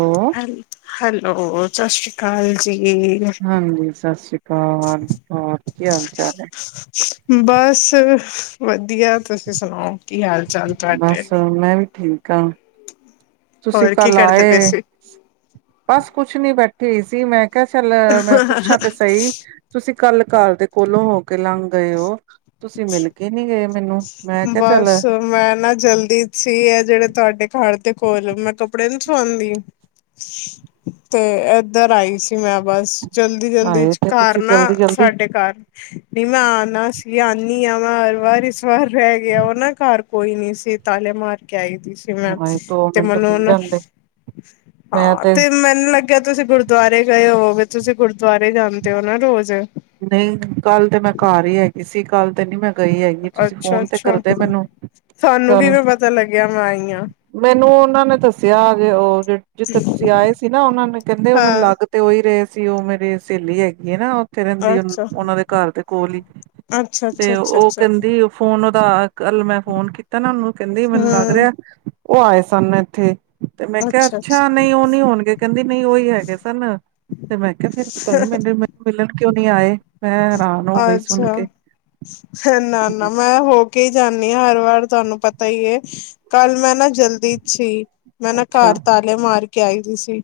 Hello, ਹੈਲ hello ਸਤਿ ਸ਼੍ਰੀ ਅਕਾਲ ਜੀ! ਹਾਂਜੀ, ਸਤਿ ਸ੍ਰੀ ਅਕਾਲ! ਹੋਰ ਕੀ ਹਾਲ-ਚਾਲ ਐ? ਬਾਸ ਵਧੀਆ! ਤੁਸੀਂ ਸੁਣਾਓ ਕੀ ਹਾਲ ਚਾਲ? ਤੁਹਾਡੇ ਬੱਸ, ਮੈਂ ਵੀ ਠੀਕ ਆਂ! ਤੁਸੀਂ ਹੋਰ ਕੀ ਕੱਲ ਕਰਦੇ ਪਏ ਆਏ ਸੀ ਬਸ, ਕੁਛ ਨੀ, ਬੈਠੀ ਹੋਈ ਸੀ। ਮੈਂ ਕਿਹਾ ਚੱਲ, ਮੈਂ ਪੁੱਛਾਂ ਤੇ ਸਹੀ। ਤੁਸੀਂ ਕੱਲ ਘਰ ਦੇ ਕੋਲੋਂ ਹੋ ਕੇ ਲੰਘ ਗਏ ਓ, ਤੁਸੀਂ ਮਿਲ ਕੇ ਨੀ ਗੇ? ਬਸ ਮੈਂ ਨਾ ਜਲਦੀ ਚ ਸੀ ਐ ਜਿਹੜੇ ਤੁਹਾਡੇ ਘਰ ਦੇ ਕੋਲ ਮੈਂ ਕੱਪੜੇ ਨੀ ਸਵਾਂਦੀ। ਤੇ ਏਧਰ ਆਈ ਸੀ ਮੈਂ ਬਸ। ਜਲਦੀ-ਜਲਦੀ ਆਏ 'ਚ ਤੇ ਘਰ ਤੁਸੀਂ ਨਾ, ਜਲਦੀ ਜਲਦੀ ਸਾਡੇ ਘਰ ਨੀ ਮੈਂ ਆਨਾ ਸੀ, ਆਨੀ ਆ ਮੈ ਹਰ ਵਾਰ ਇਸ ਵਾਰ ਰਹਿ ਗਿਆ, ਉਹ ਨਾ ਘਰ ਕੋਈ ਨੀ ਸੀ, ਤਾਲੇ ਮਾਰ ਕੇ ਆਈ ਸੀ ਸੀ। ਮੈਂ ਆਏ ਦੋ ਤੇ ਮਿੰਟ ਮੈਨੂੰ, ਓ ਮਿਲ ਨਾ ਜਾਂਦੇ ਹਾਂ ਤੇ ਮੈ ਨੂੰ ਲੱਗਿਆ ਤੁਸੀਂ ਗੁਰਦੁਆਰੇ ਗਏ ਹੋਗੇ, ਤੁਸੀਂ ਗੁਰਦੁਆਰੇ ਜਾਂਦੇ ਓ ਨਾ ਰੋਜ਼! ਨਹੀਂ, ਕੱਲ੍ਹ ਤੇ ਮੈਂ ਘਰ ਈ ਹੈਗੀ ਸੀ, ਕੱਲ੍ਹ ਤੇ ਨੀ ਮੈਂ ਗਈ ਹੈਗੀ ਤੁਸੀਂ, ਅੱਛਾ ਫੋਨ 'ਤੇ ਅੱਛਾ ਕਰਦੇ ਮੈਨੂੰ ਕੱਲ੍ਹ? ਆਈਆਂ। ਮੈਨੂੰ ਉਹਨਾਂ ਨੇ ਦੱਸਿਆ ਜੇ, ਓ ਜਿੱਥੇ ਤੁਸੀਂ ਆਏ ਸੀ ਨਾ, ਉਹਨਾਂ ਨੇ ਕਹਿੰਦੇ, ਓ ਮੈਨੂੰ ਲੱਗ ਹਾਂ ਤੇ ਉ ਹੀ ਰਹੇ ਸੀ, ਉਹ ਮੇਰੇ ਸਹੇਲੀ ਹੈਗੀ ਹੈ ਨਾ! ਥੇ ਰਹਿੰਦੀ, ਅੱਛਾ ਉਹਨਾਂ ਦੇ ਘਰ ਦੇ ਕੋਲ ਈ, ਅੱਛਾ ਤੇ ਅੱਛਾ ਅੱਛਾ ਉਹ ਅੱਛਾ ਕਹਿੰਦੀ ਫੋਨ, ਓਦਾ ਕੱਲ੍ਹ ਮੈਂ ਫੋਨ ਕੀਤਾ ਨਾ ਓਨੂੰ, ਕਹਿੰਦੀ ਮੈਨੂੰ ਲੱਗ ਹਮ ਰਿਆ ਉਹ ਆਏ ਸਨ ਇੱਥੇ, ਤੇ ਮੈਂ ਕਿਆ, ਅੱਛਾ, ਨਹੀਂ, ਉਹ ਨੀ ਹੋਣਗੇ! ਕਹਿੰਦੀ, ਨਈ, ਓਇ ਹੈਗੇ ਸਨ! ਤੇ ਮੈਂ ਕਿਆ, ਫੇਰ ਪਤਾ ਨੀ ਮੈਨੂੰ ਮਿਲਣ ਕਿਉਂ ਨੀ ਆਏ? ਮੈਂ ਹੈਰਾਨ ਹੋ ਗਈ ਸੁਣ ਅੱਛਾ, ਕੇ ਹ, ਨਾ-ਨਾ ਮੈਂ ਹੋ ਕੇ ਜਾਣੀ ਆਂ ਹਰ ਵਾਰ, ਤੁਹਾਨੂੰ ਪਤਾ ਈ ਏ, ਕੱਲ੍ਹ ਮੈਂ ਨਾ ਜਲਦੀ 'ਚ ਸੀ! ਮੈਂ ਨਾ ਅੱਛਾ ਘਰ ਤਾਲੇ ਮਾਰ ਕੇ ਆਈ ਦੀ ਸੀ,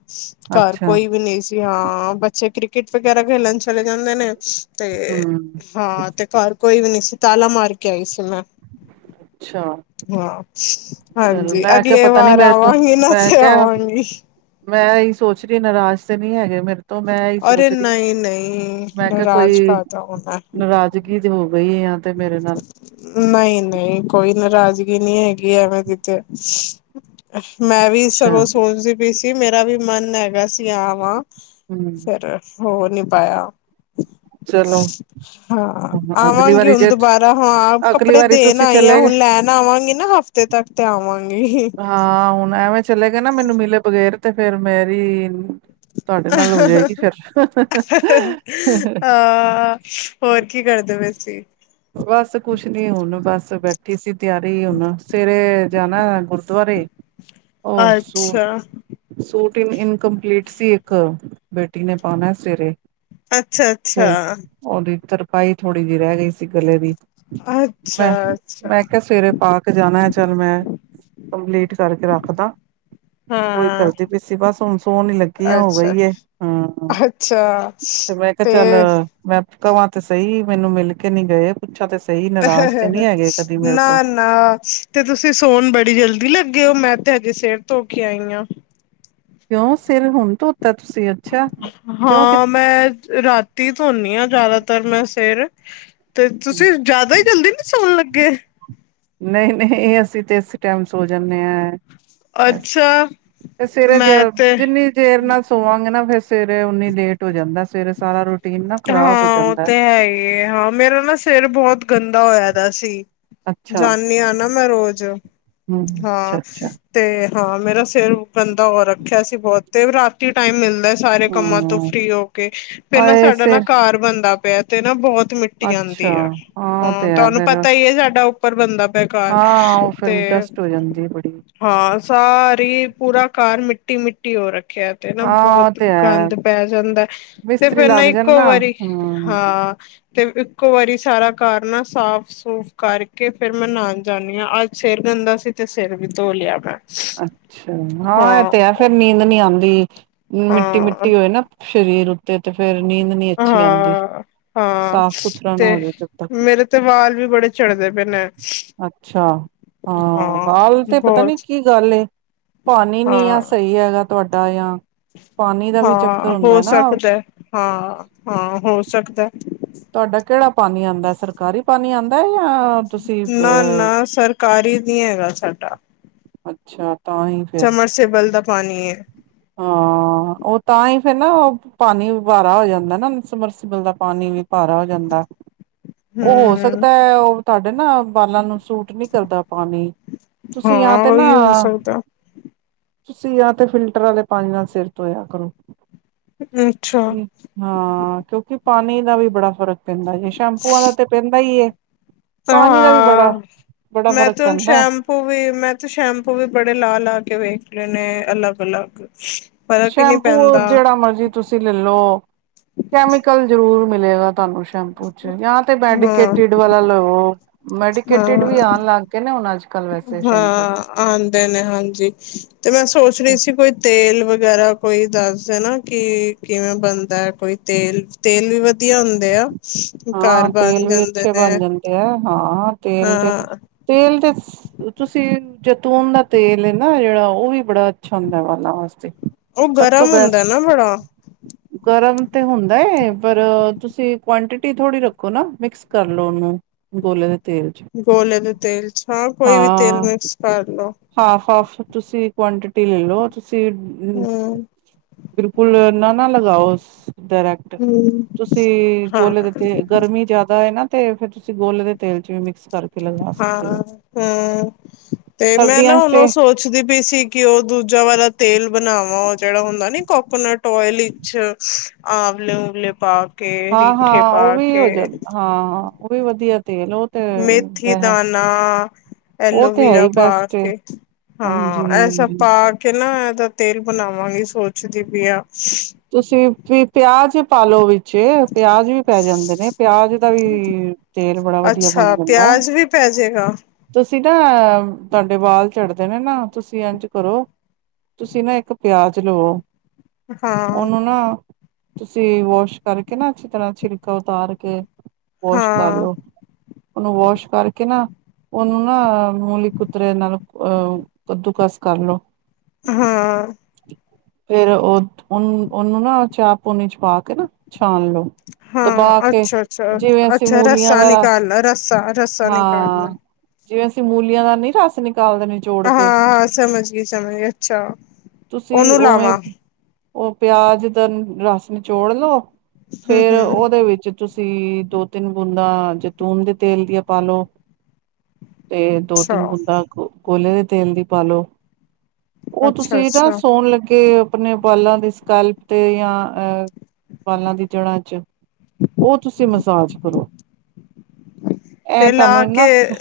ਘਰ ਅੱਛਾ ਕੋਈ ਵੀ ਨੀ ਸੀ! ਹਾਂ, ਬੱਚੇ ਕ੍ਰਿੱਕੇਟ ਵਗੈਰਾ ਖੇਲਣ ਚਲੇ ਜਾਂਦੇ ਨੇ, ਤੇ ਹਮ ਹਾਂ ਤੇ, ਘਰ ਕੋਈ ਵੀ ਨੀ ਸੀ, ਤਾਲਾ ਮਾਰ ਕੇ ਆਈ ਸੀ ਮੈਂ! ਅੱਛਾ। ਹਾਂ ਚਲੋ ਹਾਂਜੀ, ਮੈਂ ਕਿਹਾ ਅਗਲੇ ਪਤਾ ਨੀ ਵਾਰ ਮੇਰੇ ਕੋਲ ਆਵਾਂਗੀ ਨਾ, ਹਾ ਹਾ! ਮੈਂ ਫੇਰ ਕਿਹਾ ਆਵਾਂਗੀ। ਮੈਂ ਇਹੀ ਸੋਚ ਰੀ, ਨਾਰਾਜ਼ ਤੇ ਨੀ ਹੈਗੇ ਮੇਰੇ ਤੋਂ? ਤੋਂ ਮੈਂ ਐਈ ਅਰੇ ਸੋਚਦੀ, ਨਹੀਂ ਨਹੀਂ ਮੈਂ ਕਿਆ, ਨਾਰਾਜ਼ ਕੋਈ ਕਰਦਾ ਉਹ ਮੈਂ ਨਾਰਾਜ਼ ਜਗੀ ਤੇ ਹੋ ਗਈ ਯਾਂ ਤੇ ਮੇਰੇ ਨਾਲ। ਨਈਂ-ਨਈਂ, ਕੋਈ ਨਾਰਾਜ਼ਗੀ ਨੀ ਹੈਗੀ ਐਵੇਂ ਦੀ ਤੇ। ਮੈਂ ਵੀ ਅੱਛਾ ਸਗੋਂ ਸੋਚਦੀ ਪਈ ਸੀ, ਮੇਰਾ ਵੀ ਮਨ ਹੈਗਾ ਸੀ ਆ ਵਾਂ ਹਮ ਫੇਰ ਹੋਰ ਨੀ ਪਾਇਆ। ਚਲੋ ਹਾਂ, ਹੁਣ ਅਗਲੀ ਆਵਾਂਗੇ ਵਾਰੀ ਹੁਣ ਜੇ ਬਾਰਾਂ--ਹਾਂ, ਅਗਲੀ ਕੱਪੜੇ ਵਾਰੀ ਦੇਣ ਤੁਸੀਂ ਆਈ ਆਂ, ਚਲੇ ਗਏ ਹੁਣ ਲੈਣ ਆਵਾਂਗੀ ਨਾ, ਹਫ਼ਤੇ ਤੱਕ ਤੇ ਆਵਾਂਗੀ! ਹਾਂ, ਹੁਣ ਐਵੇਂ ਚਲੇ ਗਏ ਨਾ ਮੈਨੂੰ ਮਿਲੇ ਬਗੈਰ, ਤੇ ਫੇਰ ਮੇਰੀ ਨਾਲ ਅਹ ਹੋ ਹਾਂ, ਜਾਏਗੀ ਫਿਰ ਅਹ ਹਾਂ, ਹਾਂ! ਹੋਰ ਕੀ ਕਰਦੇ ਪਏ ਸੀ? ਬਸ ਕੁਛ ਨੀ ਹੁਣ ਬਸ ਬੈਠੀ ਸੀ ਤੇਆਰੀ ਹੁਣ ਸਵੇਰੇ ਜਾਣੈ ਗੁਰਦੁਆਰੇ ਓ ਸੂਟ ਅੱਛਾ ਸੂਟ ਇਨ ਇਨਕੰਪਲੀਟ ਸੀ ਇੱਕ, ਬੇਟੀ ਨੇ ਪਾਣੈ ਸਵੇਰੇ ਅੱਛਾ-ਅੱਛਾ। ਓਦੀ ਤਰਪਾਈ ਥੋੜੀ ਜੀ ਰੈ ਗਈ ਸੀ ਗਲੇ ਦੀ ਮੈਂ, ਅੱਛਾ ਅੱਛਾ ਮੈਂ ਕੇਆ ਸਵੇਰੇ ਪਾ ਜਾਣੈ ਚੱਲ ਮੈਂ, ਕੰਪਲੀਟ ਕਰਕੇ ਰੱਖ ਦਾਂ। ਓਹੀ ਹਾਂ ਕਰਦੀ ਪੀਸੀ ਬਸ ਹੁਣ ਸੋਣ ਈ ਲੱਗੀਆਂ ਹੋ ਅੱਛਾ ਗਈ ਏ ਹੂਂ। ਅੱਛਾ, ਤੇ ਮੈਂ ਕਵਾਂ ਤੇ ਸਈ ਮੈਨੂੰ ਮਿਲ ਕੇ ਨੀ ਗਏ, ਪੁੱਛਾਂ ਤੇ ਸਈ ਨਰਾਜ਼ ਤੇ ਨੀ ਹੈਗੇ ਕਦੀ ਮੇਰੇ ਤੋਂ ਨਾ ਨਾ ਤੇ ਤੁਸੀਂ ਸੋਣ ਬੜੀ ਜਲਦੀ ਲੱਗੇ ਓ, ਮੈਂ ਤੇ ਹਜੇ ਸਿਰ ਧੋ ਕੇ ਆਈ ਆਂ। ਕਿਉਂ ਸਿਰ ਹੁਣ ਧੋਤੈ ਤੁਸੀਂ? ਅੱਛਾ ਕਿਉਂ ਕਿ ਹਾਂ ਮੈਂ ਰਾਤੀ ਧੋਣੀ ਆਂ ਜ਼ਿਆਦਾਤਰ ਮੈਂ ਸੇਰ ਤੇ ਤੁਸੀਂ ਜਆਦਾ ਈ ਜਲਦੀ ਨੀ ਸੌਣ ਲੱਗੇ। ਨਈ-ਨਈ ਅਸੀਂ ਤੇ ਇਸ ਟੈਮ ਸੋ ਜਾਂਣੇ ਆਂ। ਅੱਛਾ ਤੇ ਸਵੇਰੇ ਜੇ ਮੈਂ ਤੇ ਜਿੰਨੀ ਦੇਰ ਨਾਲ ਸੋਵਾਂਗੇ, ਨਾ ਫੇਰ ਸਵੇਰੇ ਉਨੀ ਲੇਟ ਹੋ ਜਾਂਦਾ ਸਵੇਰੇ ਸਾਰਾ ਰੋਟ ਹਾਂ ਓਹ ਤੇ ਹੈ ਈ ਏ ਹਾਂ, ਮੇਰਾ ਨਾ ਸਿਰ ਬਹੋਤ ਗੰਦਾ ਹੋਏਆ ਦਾ ਸੀ। ਅੱਛਾ ਜਾਂਣੀ ਆਂ ਨਾ ਮੈਂ ਰੋਜ਼, ਹੂੰ ਅੱਛਾ ਹਾਂ। ਅੱਛਾ ਤੇ ਹਾਂ ਮੇਰਾ ਸਿਰ ਗੰਦਾ ਹੋ ਰੱਖਿਆ ਸੀ ਬਹੋਤ, ਤੇ ਰਾਤ ਤੀ ਟਾਇਮ ਮਿਲਦਾ ਸਾਰੇ ਕੰਮਾਂ ਤੋਂ ਹੂੰ ਫਰੀ ਹੋ ਕੇ, ਫੇਰ ਨਾ ਹਾਏ ਸਾਡਾ ਨਾ ਸਿਰ ਘਾ ਘਾਲ ਬਣਦਾ ਪੇਆ ਤੇ ਨਾ, ਬਹੁਤ ਮਿੱਟੀ ਅੱਛਾ ਆਂਦੀ ਆ ਉਹ ਹਾਂ ਤੇ ਹੈ ਤੁਆਨੂੰ ਫੇਰ ਪਤਾ ਈ ਐ ਸਾਡਾ ਉੱਪਰ ਬੰਨਦਾ ਪੇਆ ਘਰ, ਹਾਂ ਉਹ ਫੇਰ ਤੇ ਡਸਟ ਹੋ ਜਾਂਦੀ ਬੜੀ ਹਾਂ ਸਾਰੀ ਪੂਰਾ ਘਰ ਮਿੱਟੀ-ਮਿੱਟੀ ਹੋ ਰੱਖ ਰੱਖਿਆ ਤੇ ਨਾ ਹਾਂ ਉਹ ਬਹੁਤ ਤੇ ਹੈ ਗੰਦ ਪੈ ਜਾਂਦੈ, ਤੇ ਮਿਸਤਰੀ ਫੇਰ ਨਾ ਲੱਗ ਇੱਕ ਜਾਣ ਇੱਕੋ ਵਾਰੀ ਹੂੰ ਹਾਂ, ਤੇ ਇੱਕੋ ਵਾਰੀ ਸਾਰਾ ਘਰ ਨਾ ਸਾਫ਼ ਸੂਫ਼ ਕਰਕੇ ਫੇਰ ਮੈਂ ਨ੍ਹਾਣ ਜਾਂਣੀ ਆਂ ਅੱਜ ਸਿਰ ਗੰਦਾ ਸੀ, ਤੇ ਸਿਰ ਵੀ ਧੋ ਲੇਆ ਮੈਂ। ਅੱਛਾ ਹਾਂ ਇਹ ਤੇ ਹੈ ਫੇਰ ਨੀਂਦ ਨੀ ਆਂਦੀ, ਹਾਂ ਮਿੱਟੀ-ਮਿੱਟੀ ਹੋਏ ਨਾ, ਸਰੀਰ ਉੱਤੇ ਤੇ ਫੇਰ ਨੀਂਦ ਨੀ ਅੱਛੀ ਆਂਦੀ। ਹਾਂ ਹਾਂ, ਸਾਫ਼ ਸੁਥਰਾ ਨਾ ਤੇ ਹੋ ਜਾਵੇ ਜਦ ਤੱਕ ਮੇਰੇ ਤੇ ਵਾਲ ਵੀ ਬੜੇ ਝੜਦੇ ਪਏ ਨੇ। ਅੱਛਾ ਹਾਂ, ਵਾਲ ਤੇ ਪਤਾ ਨੀ ਕੀ ਲ ਗੱਲ ਏ, ਪਾਣੀ ਨੀ ਆ ਹਾਂ ਸਈ ਹੈਗਾ, ਤੁਹਾਡਾ ਜਾਂ ਪਾਣੀ ਦਾ ਵੀ ਚੱਕਰ ਹੁੰਦਾ ਨਾ। ਹਾਂ-ਹਾਂ ਹੋ ਸਕਦੈ। ਤੁਆਡਾ ਕੇਹੜਾ ਪਾਣੀ ਆਂਦੈ ਸਰਕਾਰੀ। ਪਾਣੀ ਆਂਦੈ ਯਾ ਤੁਸੀਂ ਨਾ ਅਹ ਨਾ ਸਰਕਾਰੀ ਨੀ ਹੈਗਾ ਅੱਛਾ ਤਾਂ ਹੀ ਸਮਰਸੀਬਲ ਦਾ ਪਾਣੀ ਏ। ਹਾਂ, ਓ ਤਾਂ ਈ ਫੇਰ ਨਾ ਓਹ ਪਾਣੀ ਬਾਰਾ ਹੋ ਜਾਂਦੈ ਨਾ ਸਮਰਸੀਬਲ ਦਾ ਪਾਣੀ ਵੀ ਭਾਰਾ ਹੋ ਜਾਂਦੈ, ਓ ਹੋ ਹਮ ਸਕਦੈ ਓ ਤੁਹਾਡੇ ਨਾ ਬਾਲਾਂ ਨੂੰ ਸੂਟ ਟ ਨੀ ਕਰਦਾ ਪਾਣੀ, ਤੁਸੀਂ ਯਾ ਹਾਂ ਤੇ ਨਾ ਉਹੀ ਹੋ ਸਕਦਾ ਤੁਸੀਂ ਯਾ ਤੇ ਫਿਲਟਰ ਆਲੇ ਪਾਣੀ ਨਾਲ ਸਿਰ ਧੋਇਆ ਕਰੋ। ਅੱਛਾ। ਹਾਂ ਕਿਉਂਕਿ ਪਾਣੀ ਦਾ ਵੀ ਬੜਾ ਫ਼ਰਕ ਪੈਂਦਾ ਏ, ਸ਼ੈਂਪੂਆਂ ਦਾ ਤੇ ਪੈਂਦਾ ਈ ਏ। ਤੋਂ ਪਾਣੀ ਦਾ ਵੀ ਬੜਾ ਹਾਂ, ਬੜਾ ਮੈਂ ਫ਼ਰਕ ਤੇ ਹੁਣ ਪੈਂਦਾ ਸ਼ੈਮ ੳਵੀ ਮੈਂ ਤੇ ਸ਼ੈਂਪੂ ਵੀ ਬੜੇ ਲਾ-ਲਾ ਕੇ ਵੇਖ ਲੇ ਨੇ ਅਲੱਗ-ਅਲੱਗ ਸ਼ੈਂਪੂ ਜਿਹੜਾ ਮਰਜੀ ਤੁਸੀਂ ਲੈਲੋ ਕੈਮੀਕਲ ਜਰੂਰ ਮਿਲੇਗਾ, ਤੁਹਾਨੂੰ। ਸ਼ੈਂਪੂ ਚ ਜਾਂ ਤੇ ਹਾਂ ਮੈਡੀਕੇਟਡ ਵਾਲਾ ਲੋ। ਮੈਡੀਕੇਟਿਡ ਵੀ ਹਾਂ ਆਣ ਲੱਗ ਗਏ ਨੇ, ਹੁਣ ਅੱਜ-ਕੱਲ੍ਹ ਵੈਸੇ ਸ਼ੈਂਪੂ। ਆਦੇ ਨੇ ਹਾਂਜੀ। ਤੇ ਮੈਂ ਸੋਚ ਰਹੀ ਸੀ ਕੋਈ ਤੇਲ ਵਗੈਰਾ ਕੋਈ ਦੱਸਦੇ ਨਾ ਕਿ, ਕਿਵੇਂ ਬਣਦਾ ਕੋਈ ਤੇਲ-ਤੇਲ ਵੀ ਵਧੀਆ ਹੁੰਦੇ ਆ, ਘਰ ਬਣ ਜਾਂਦੇ ਨੇ। ਏ ਹਾਂ ਤੇਲ ਤੇ, ਹਾਂ ਤੇਲ ਤੇ ਤੁਸੀਂ ਜੈਤੂਨ ਦਾ ਤੇਲ ਨਾ ਜੇਹੜਾ ਉ ਵੀ ਬੜਾ ਅੱਛਾ ਹੁੰਦਾ, ਬਾਲਾਂ ਵਾਸਤੇ। ਉਹ ਸਭ ਤੋਂ ਗਰਮ ਹੁੰਦਾ ਬੈਸਟ। ਨਾ ਬੜਾ ਗਰਮ ਤੇ ਹੁੰਦਾ ਏ, ਪਰ ਤੁਸੀਂ ਕੁਆਂਟਿਟ ਟੀ ਥੋੜ੍ਹੀ ਰੱਖੋ ਨਾ, ਮਿਕਸ ਕਰਲੋ ਉਹਨੂੰ ਗੋਲੇ ਦੇ ਤੇਲ ਚ ਗੋਲੇ ਦੇ ਤੇਲ ਚ, ਹਾ ਕੋਈ ਵੀ ਤੇਲ ਮਿਕਸ ਕਰ ਲੋ। ਹਾਫ-ਹਾਫ ਤੁਸੀਂ ਕੁਆਂਟਿਟੀ ਲੈ ਲਓ ਤੁ ਤੁਸੀਂ ਹਮ ਬਿਲਕੁਲ ਨਾ-ਨਾ ਲਗਾਓ ਡਰੈਕਟ ਟ ਹਮ ਤੁਸੀਂ ਗੋਲੇ ਹਾਂ ਦੇ ਤੇ ਗਰਮੀ ਜਿਆਦਾ ਐਨਾ ਤੇ ਫੇਰ ਤੁਸੀਂ ਗੋਲੇ ਦੇ ਤੇਲ ਚ ਵੀ ਮਿਕਸ- ਕਰਕੇ ਲਗਾ ਸਕਦੇ ਹਾਂ, ਹੋ ਹੂੰ ਤੇ ਮੈਂ ਨਾ ਸਰਦੀਆਂ ਚ ਹੁਣ ਉ ਤੇ ਸੋਚ ਸੋਚਦੀ ਪਈ ਸੀ ਕਿ ਉ ਦੂਜਾ ਵਾਲਾ ਤੇਲ ਬਣਾਵਾਂ ਉ ਜੇ ਹੜਾ ਹੁੰਦਾ ਨੀ ਕੋਕੋਨਟ ਓਇਲ ਵਿੱਚ ਆਵਲੇ ਉਵਲੇ ਪਾ ਕੇ ਰੀਠੇ ਹਾਂ-ਹਾਂ, ਪਾ ਉ ਵੀ ਕੇ ਹੋ ਜਾਂਦਾ ਹਾਂ-ਹਾਂ ਉ ਵੀ ਵਧੀਆ ਤੇਲ ਉ ਮੇਥੀ ਦਾਣਾ, ਉਹ ਤੇ ਹੈ ਐਲੋਵੀਰਾ ਹੀ ਪਾ ਬੈਸਟ ਏ ਕੇ। ਹਾਂ, ਹਾਂਜੀ ਐ ਸਬ ਹਾਂਜੀ ਪਾਕੇ ਨਾ ਏਦਾ ਤੇਲ ਬਣਾਵਾਂਗੀ ਸੋਚਦੀ ਪਈ ਆ। ਤੁਸੀਂ ਵੀ ਪਿਆਜ ਪਾਲੋ ਵਿੱਚ ਪਿਆਜ ਵੀ ਪੈ ਜਾਂਦੇ ਨੇ, ਪਿਆਜ ਦਾ ਵੀ ਤੇਲ ਬੜਾ ਵਧੀਆ ਬਣ ਅੱਛਾ ਜਾਂਦਾ ਐ। ਪਿਆਜ ਵੀ ਪੈ ਜਾਏਗਾ ਤੁਸੀਂ ਨਾ ਤੁਹਾਡੇ ਵਾਲ ਝੜਦੇ ਨੇ ਨਾ ਤੁਸੀਂ ਇੰਝ ਕਰੋ ਤੁਸੀਂ ਨਾ ਇੱਕ ਪਿਆਜ ਲਵੋ। ਹਾਂ ਉਨੂੰ ਨਾ ਤੁਸੀਂ ਵਾਸ਼ ਕਰਕੇ ਨਾ, ਅੱਛੀ ਤਰ੍ਹਾਂ ਛਿਲਕਾ ਉਤਾਰ ਕੇ ਵਾਸ਼ ਹਾਂ ਕਰਲੋ ਉਨੂੰ ਵਾਸ਼ ਕਰਕੇ ਨਾ ਉਨੂੰ ਨਾ ਮੂਲੀ ਕੁੂਤਰੇ ਨਾਲ ਅ ਕੱਦੂ ਕਸ ਕਰਲੋ। ਹਾਂ। ਫੇਰ ਉਹ ਉਹਨੂੰ ਨਾ ਚਾਹ ਪੂਨੀ ਚ ਪਾ ਕੇ ਨਾ ਛਾਣ ਲੋ। ਦਬਾ ਹਾਂ ਕੇ ਅੱਛਾ ਅੱਛਾ ਜਿਵੇਂ ਅਸੀਂ ਅੱਛਾ ਮੂਲੀਆਂ ਰੱਸਾ ਦਾ ਰਸ, ਨਿਕਾਲਣਾ ਰੱਸਾ ਰੱਸਾ ਨਿਕਾਲਣਾ ਹਾਂ ਜਿਵੇਂ ਅਸੀਂ ਮੂਲੀਆਂ ਦਾ ਨੀ ਰਸ ਨਿਕਾਲਦੇ। ਨਿਚੋੜ ਕੇ ਹਾਂ ਸਮਝ ਗਈ ਸਮਝ ਗਈ ਅੱਛਾ ਤੁਸੀਂ ਉਹਨੂੰ ਉਵੇਂ ਲਾਵਾਂ ਉ ਪਿਆਜ ਦਾ ਰਸ ਨਿਚੋੜ ਲਓ ਹੂੰ ਫੇਰ ਹੂੰ ਉਹਦੇ ਵਿੱਚ ਤੁਸੀਂ ਦੋ-ਤਿੰਨ ਬੂੰਦਾਂ ਜੈਤੂਨ ਦੇ ਤੇਲ ਦੀਆਂ ਪਾਲੋ, ਤੇ ਅੱਛਾ ਦੋ-ਤਿੰਨ ਬੂੰਦਾ ਕੋਕ ਗੋਲੇ ਦੇ ਤੇਲ ਦੀ ਪਾ ਲੋ। ਉ ਅੱਛਾ ਤੁਸੀਂ ਨਾ ਅੱਛਾ ਸੋਣ ਲੱਗੇ ਆਪਣੇ ਵਾਲਾਂ ਦੇ ਸਕਲਪ ਤੇ ਜਾਂ ਅਹ ਵਾਲਾਂ ਦੀ ਜੜ੍ਹਾਂ ਚ ਉ ਤੁਸੀਂ ਮਸਾਜ ਕਰੋ। ਇਹ ਤੇਲ ਤੁਹਾਨੂੰ ਲਾ ਇੰਨਾ ਕੇ ਫ-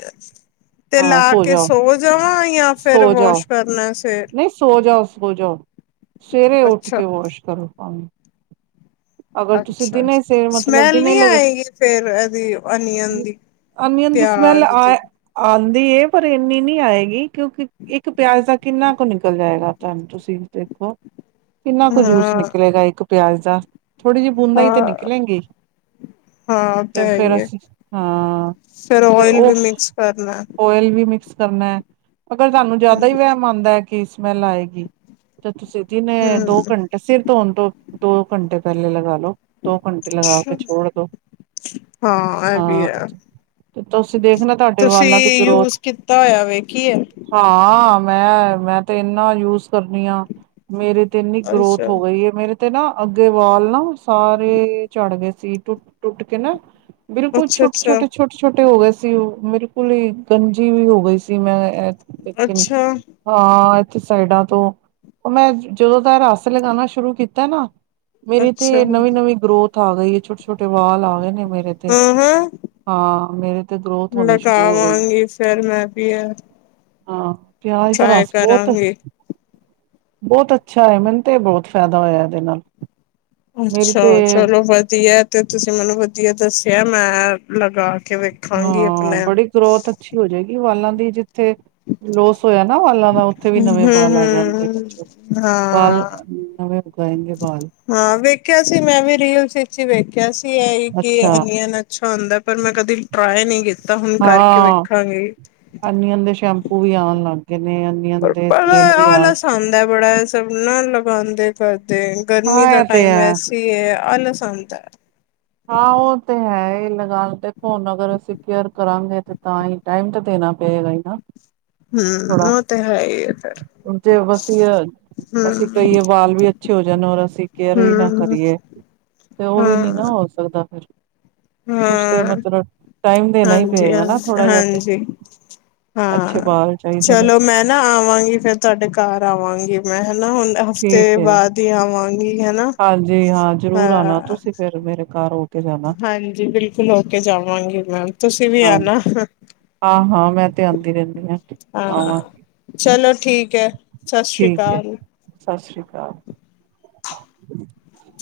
ਤੇ ਹਾਂ ਲਾ ਕੇ ਜਾਓ ਸੋ ਜਾਵਾਂ ਜਾਂ ਸੋ ਫਿਰ ਜਾਓ ਵਾਸ਼ ਕਰਨਾ ਸਿਰ? ਨਹੀਂ ਸੋ ਜਾਓ- ਸੋ ਜਾਓ, ਸਵੇਰੇ ਉੱਠ ਅੱਛਾ ਕੇ ਵਾਸ਼ ਕਰੋ ਪਾਣੀ ਅਗਰ ਤੁਸੀਂ ਦਿਨੇ ਅੱਛਾ-ਅੱਛਾ, ਸਿਰ ਮਤਲਬ ਸਮੈਲ ਦਿਨੇ ਨੀ ਲਗ ਆਏਗੀ ਫੇਰ ਇਹਦੀ ਅਨੀਅਨ ਦੀ। ਅਮੀਅਨ ਦੀ ਸਮੈਲ ਪਿਆਜ ਆ, ਦੀ ਆਂਦੀ ਏ ਪਰ ਐਨੀ ਨੀ ਆਏਗੀ ਕਿਉਂਕਿ ਇੱਕ ਪਿਆਜ ਦਾ- ਕਿੰਨਾ ਕ ਨਿਕਲ ਜਾਏਗਾ ਤੁਹਾਨੂੰ ਤੁਸੀਂ ਦੇਖੋ, ਕਿੰਨਾ ਕ ਜੂਸ ਹਾਂ ਨਿਕਲੇਗਾ ਇੱਕ- ਪਿਆਜ਼ ਦਾ, ਥੋੜੀ ਜਿਹੀ ਬੂੰਦਾਂ ਹੀ ਹਾਂ ਤੇ ਨਿਕਲੇਗੀ। ਹਾਂ ਉਹ ਤਾਂ ਤੇ ਹੈ ਫੇਰ ਹੀ ਹੈ ਅਸੀਂ, ਹਾਂ- ਫਿਰ ਤੇ ਓਇਲ ਉਹ, ਵੀ ਮਿਕਸ ਕਰਨਾ ਆਇਲ ਵੀ ਮਿਕਸ ਕਰਨਾ ਹੈ। ਅਗਰ ਤੁਹਾਨੂੰ ਜ਼ਿਆਦਾ ਹੀ ਵਹਿਮ ਆਂਦਾ ਕਿ ਸਮੈਲ ਆਏਗੀ, ਤੇ ਤੁਸੀਂ ਦਿਨੇ ਦੋ ਹੂੰ ਘੰਟ- ਇਹ ਸਿਰ ਧੋਣ ਤੋਂ, ਦੋ ਘੰਟੇ ਪਹਿਲੇ ਲਗਾ ਲਓ, ਦੋ ਘੰਟੇ ਲਗਾ ਕੇ ਅੱਛਾ ਛੋੜ ਦੋ। ਹਾਂ ਐਹ ਵੀ ਹਾਂ ਹੈ। ਤੇ ਤੁਸੀਂ ਦੇਖਣਾ ਤੁਹਾਡੇ ਵਾਲਾਂ ਦੀ ਤੁਸੀਂ ਗਰੋਥ ਯੂਸ ਕੀਤਾ ਹੋਇਆ ਵੇਖੀਏ? ਹਾਂ, ਮੈਂ, ਮੈਂ ਤੇ ਐਨਾ ਯੂਜ ਕਰਦੀ ਆਂ। ਮੇਰੇ ਤੇ ਇੰਨੀ ਗਰੋਥ ਅੱਛਾ ਹੋ ਗਈ ਏ ਮੇਰ- ਤੇ ਨਾ, ਅੱਗੇ ਵਾਲ ਨਾ ਸਾਰੇ ਝੜ ਗਏ ਸੀ ਟੁੱਟ, ਟੁੱਟ ਕੇ ਨਾ- ਬਿਲਕੁਲ਼ ਛੋਟੇ ਅੱਛਾ-ਅੱਛਾ, -ਛੋਟੇ, ਛੋਟ- ਛੋਟੇ- ਛੋਟੇ ਹੋ ਗਏ ਸੀ ਉਹ, ਬਿਲਕੁਲ ਹੀ ਗੰਜੀ ਵੀ ਹੋ ਗਈ ਸੀ ਮੈਂ ਐ ਲੇਕਿਨ ਅੱਛਾ-ਅੱਛਾ ਹਾਂ ਐਥੇ ਸਾਈਡਾਂ ਤੋਂ- ਉਹ ਮੈਂ, ਜਦੋਂ ਦਾ ਰਸ ਲਗਾਉਣਾ ਸ਼ੁਰੂ ਕੀਤਾ ਨਾ- ਮੇਰੀ ਤੇ ਨਵੀਂ- ਨਵੀਂ ਗਰੋਥ ਆ ਗਈ ਏ, ਛੋਟੇ- ਛੋਟੇ ਵਾਲ ਆ ਗਏ ਨੇ ਮੇਰੇ। ਤੇ ਹਮ-ਹਮ। ਹਾਂ ਮੇਰੇ ਤੇ ਗਰੋਥ ਹੋਣੀ ਸ਼ੁਰੂ ਹੋ ਗਈ ਲਗਾਵਾਂਗੀ ਫਿਰ ਮੈਂ ਵੀ ਐ। ਹਾਂ, ਪਿਆਜ ਦਾ ਟਰਾਈ ਰਸ ਬੋਤ ਕਰਾਂਗੀ। ਬਹੁਤ ਅੱਛਾ ਹੈ, ਮੈਨੂੰ ਤੇ ਬਹੁਤ ਫੈਦਾ ਹੋਇਆ ਇਹਦੇ ਨਾਲ। ਮੇਰੀ ਅੱਛਾ, ਤੇ ਚਲੋ ਵਧੀਆ ਤੇ ਤੁਸੀ ਮੈਨੂੰ ਵਧੀਆ ਦਸਿਆ ਮੈ ਲਗਾ ਕੇ ਵੇਖ ਹਾਂ, ਬੜੀ ਗਰੋਥ ਅੱਛੀ ਹੋ ਜਾਏਗੀ, ਵਾਲਾਂ ਦੀ ਜਿਥੇ ਲੋਸ ਹੋਇਆ। ਨਾ ਬਾਲਾਂ ਦਾ, ਉਥੇ ਵੀ ਨਵੇ ਹੂੰ-ਹੂੰ ਬਾਲ ਆ ਜਾਦੇ ਨੇ ਛੋ, ਬਾਲ ਹਾਂ। ਨਵੇ ਉਗ ਆਏੰਗੇ ਬਾਲ। ਹਾਂ ਵੇਖਿਆ ਸੀ ਮੈ ਵੀ ਰੀਲਸ ਵਿੱਚ ਹੀ ਵੇਖਿਆ ਸੀ ਇਹੀ ਕਿ ਅੱਛਾ ਅਨਿਯਨ। ਅੱਛਾ ਹੁੰਦਾ, ਪਰ ਮੈ ਕਦੀ ਟਰਾਈ ਨੀ ਕੀਤਾ ਹੁਣ ਕਰਕੇ ਵੇਖਾਂਗੀ। ਅਨਿਯਨ ਦੇ ਸ਼ੈਮਪ ਉਹ ਵੀ ਆਣ ਲੱਗ ਗਏ ਨੇ ਅਨ ਪਰ ਬੜਾ ਆਲਸ ਆਂਦਾ ਬੜਾ ਐਹ ਸਭ ਨਾਲ ਲਗਾਉਦੇ ਕਰਦੇ। ਗਰਮੀ ਹਾਂ ਦਾ ਇਹ ਤੇ ਟੈਮ ਹੈ ਵੈਸੇ ਹੈ, ਆਲਸ ਆਂਦਾ। ਹਾਂ ਉਹ ਤੇ ਹੈ ਹੀ ਲਗਾ ਦੇਖੋ ਹੁਣ ਅਗਰ ਅਸੀ ਕੇਅਰ ਕਰਾਂਗੇ ਤੇ ਤਾਂ ਹੀ। ਟਾਈਮ ਤੇ ਦੇਣਾ ਪਏਗਾ ਹੀ ਨਾ। ਥੋੜਾ, ਹੂੰ ਉਹ ਤੇ ਹੈ ਈ ਐ ਫਿਰ ਹੁਣ ਤੇ ਬਸ ਹੀ ਅਰ। ਅਸੀ ਕਹੀਏ ਵਾਲ ਵੀ ਅੱਛੇ ਹੋ ਜਾਨ, ਔਰ ਅਸੀ ਕੇਅਰ ਵੀ ਨਾ ਹੂੰ-ਹੂੰ ਕਰੀਏ। ਤੇ ਉਹ ਵੀ ਨੀ ਨਾ ਹਾਂ। ਹੋ ਸਕਦਾ ਫੇਰ ਕੁਛ ਤੇ ਹਾਂ ਮਤਲਬ ਟਾਈਮ ਦੇਣਾ ਹੀ ਹਾਂਜੀ-ਹਾਂਜੀ, ਹਾਂਜੀ ਪਏਗਾ ਨਾ ਥੋੜਾ ਜਿਹਾ ਤੇ ਹਾਂਜੀ ਅੱਛੇ ਹਾਂ। ਬਾਲ ਚਾਹੀਦੇ ਨੇ ਚਲੋ ਤੇ। ਮੈਂ ਨਾ ਆਵਾਂਗੀ ਫਿਰ ਤੁਹਾਡੇ ਘਰ ਆਵਾਂਗੀ ਮੈ ਨਾ ਹੁਣ ਠੀਕ ਹਫ਼ਤੇ ਹੈ ਬਾਅਦ ਹੀ ਆਵਾਂਗੀ ਹੈਨਾ, ਹਾਂਜੀ ਹਾਂ ਜ਼ਰੂਰ ਆਣਾ ਹਾਂ। ਤੁਸੀਂ ਫਿਰ ਮੇਰੇ ਘਰ ਹੋ ਕੇ ਜਾਣਾ ਹਾਂਜੀ ਬਿਲਕੁਲ ਹੋ ਕੇ ਜਾਵਾਂਗੀ ਮੈਮ, ਤੁਸੀ ਵੀ ਹਾਂ ਆਣਾ। ਹਾਂ- ਹਾਂ ਮੈ ਤੇ ਆਉੰਦੀ ਰਹਿੰਦੀ ਆਂ। ਹਾਂ, ਚਲੋ ਠੀਕ ਹੈ, ਸਸ੍ਰੀ ਅਕਾਲ। ਸਸ੍ਰੀ ਅਕਾਲ। [inaudible]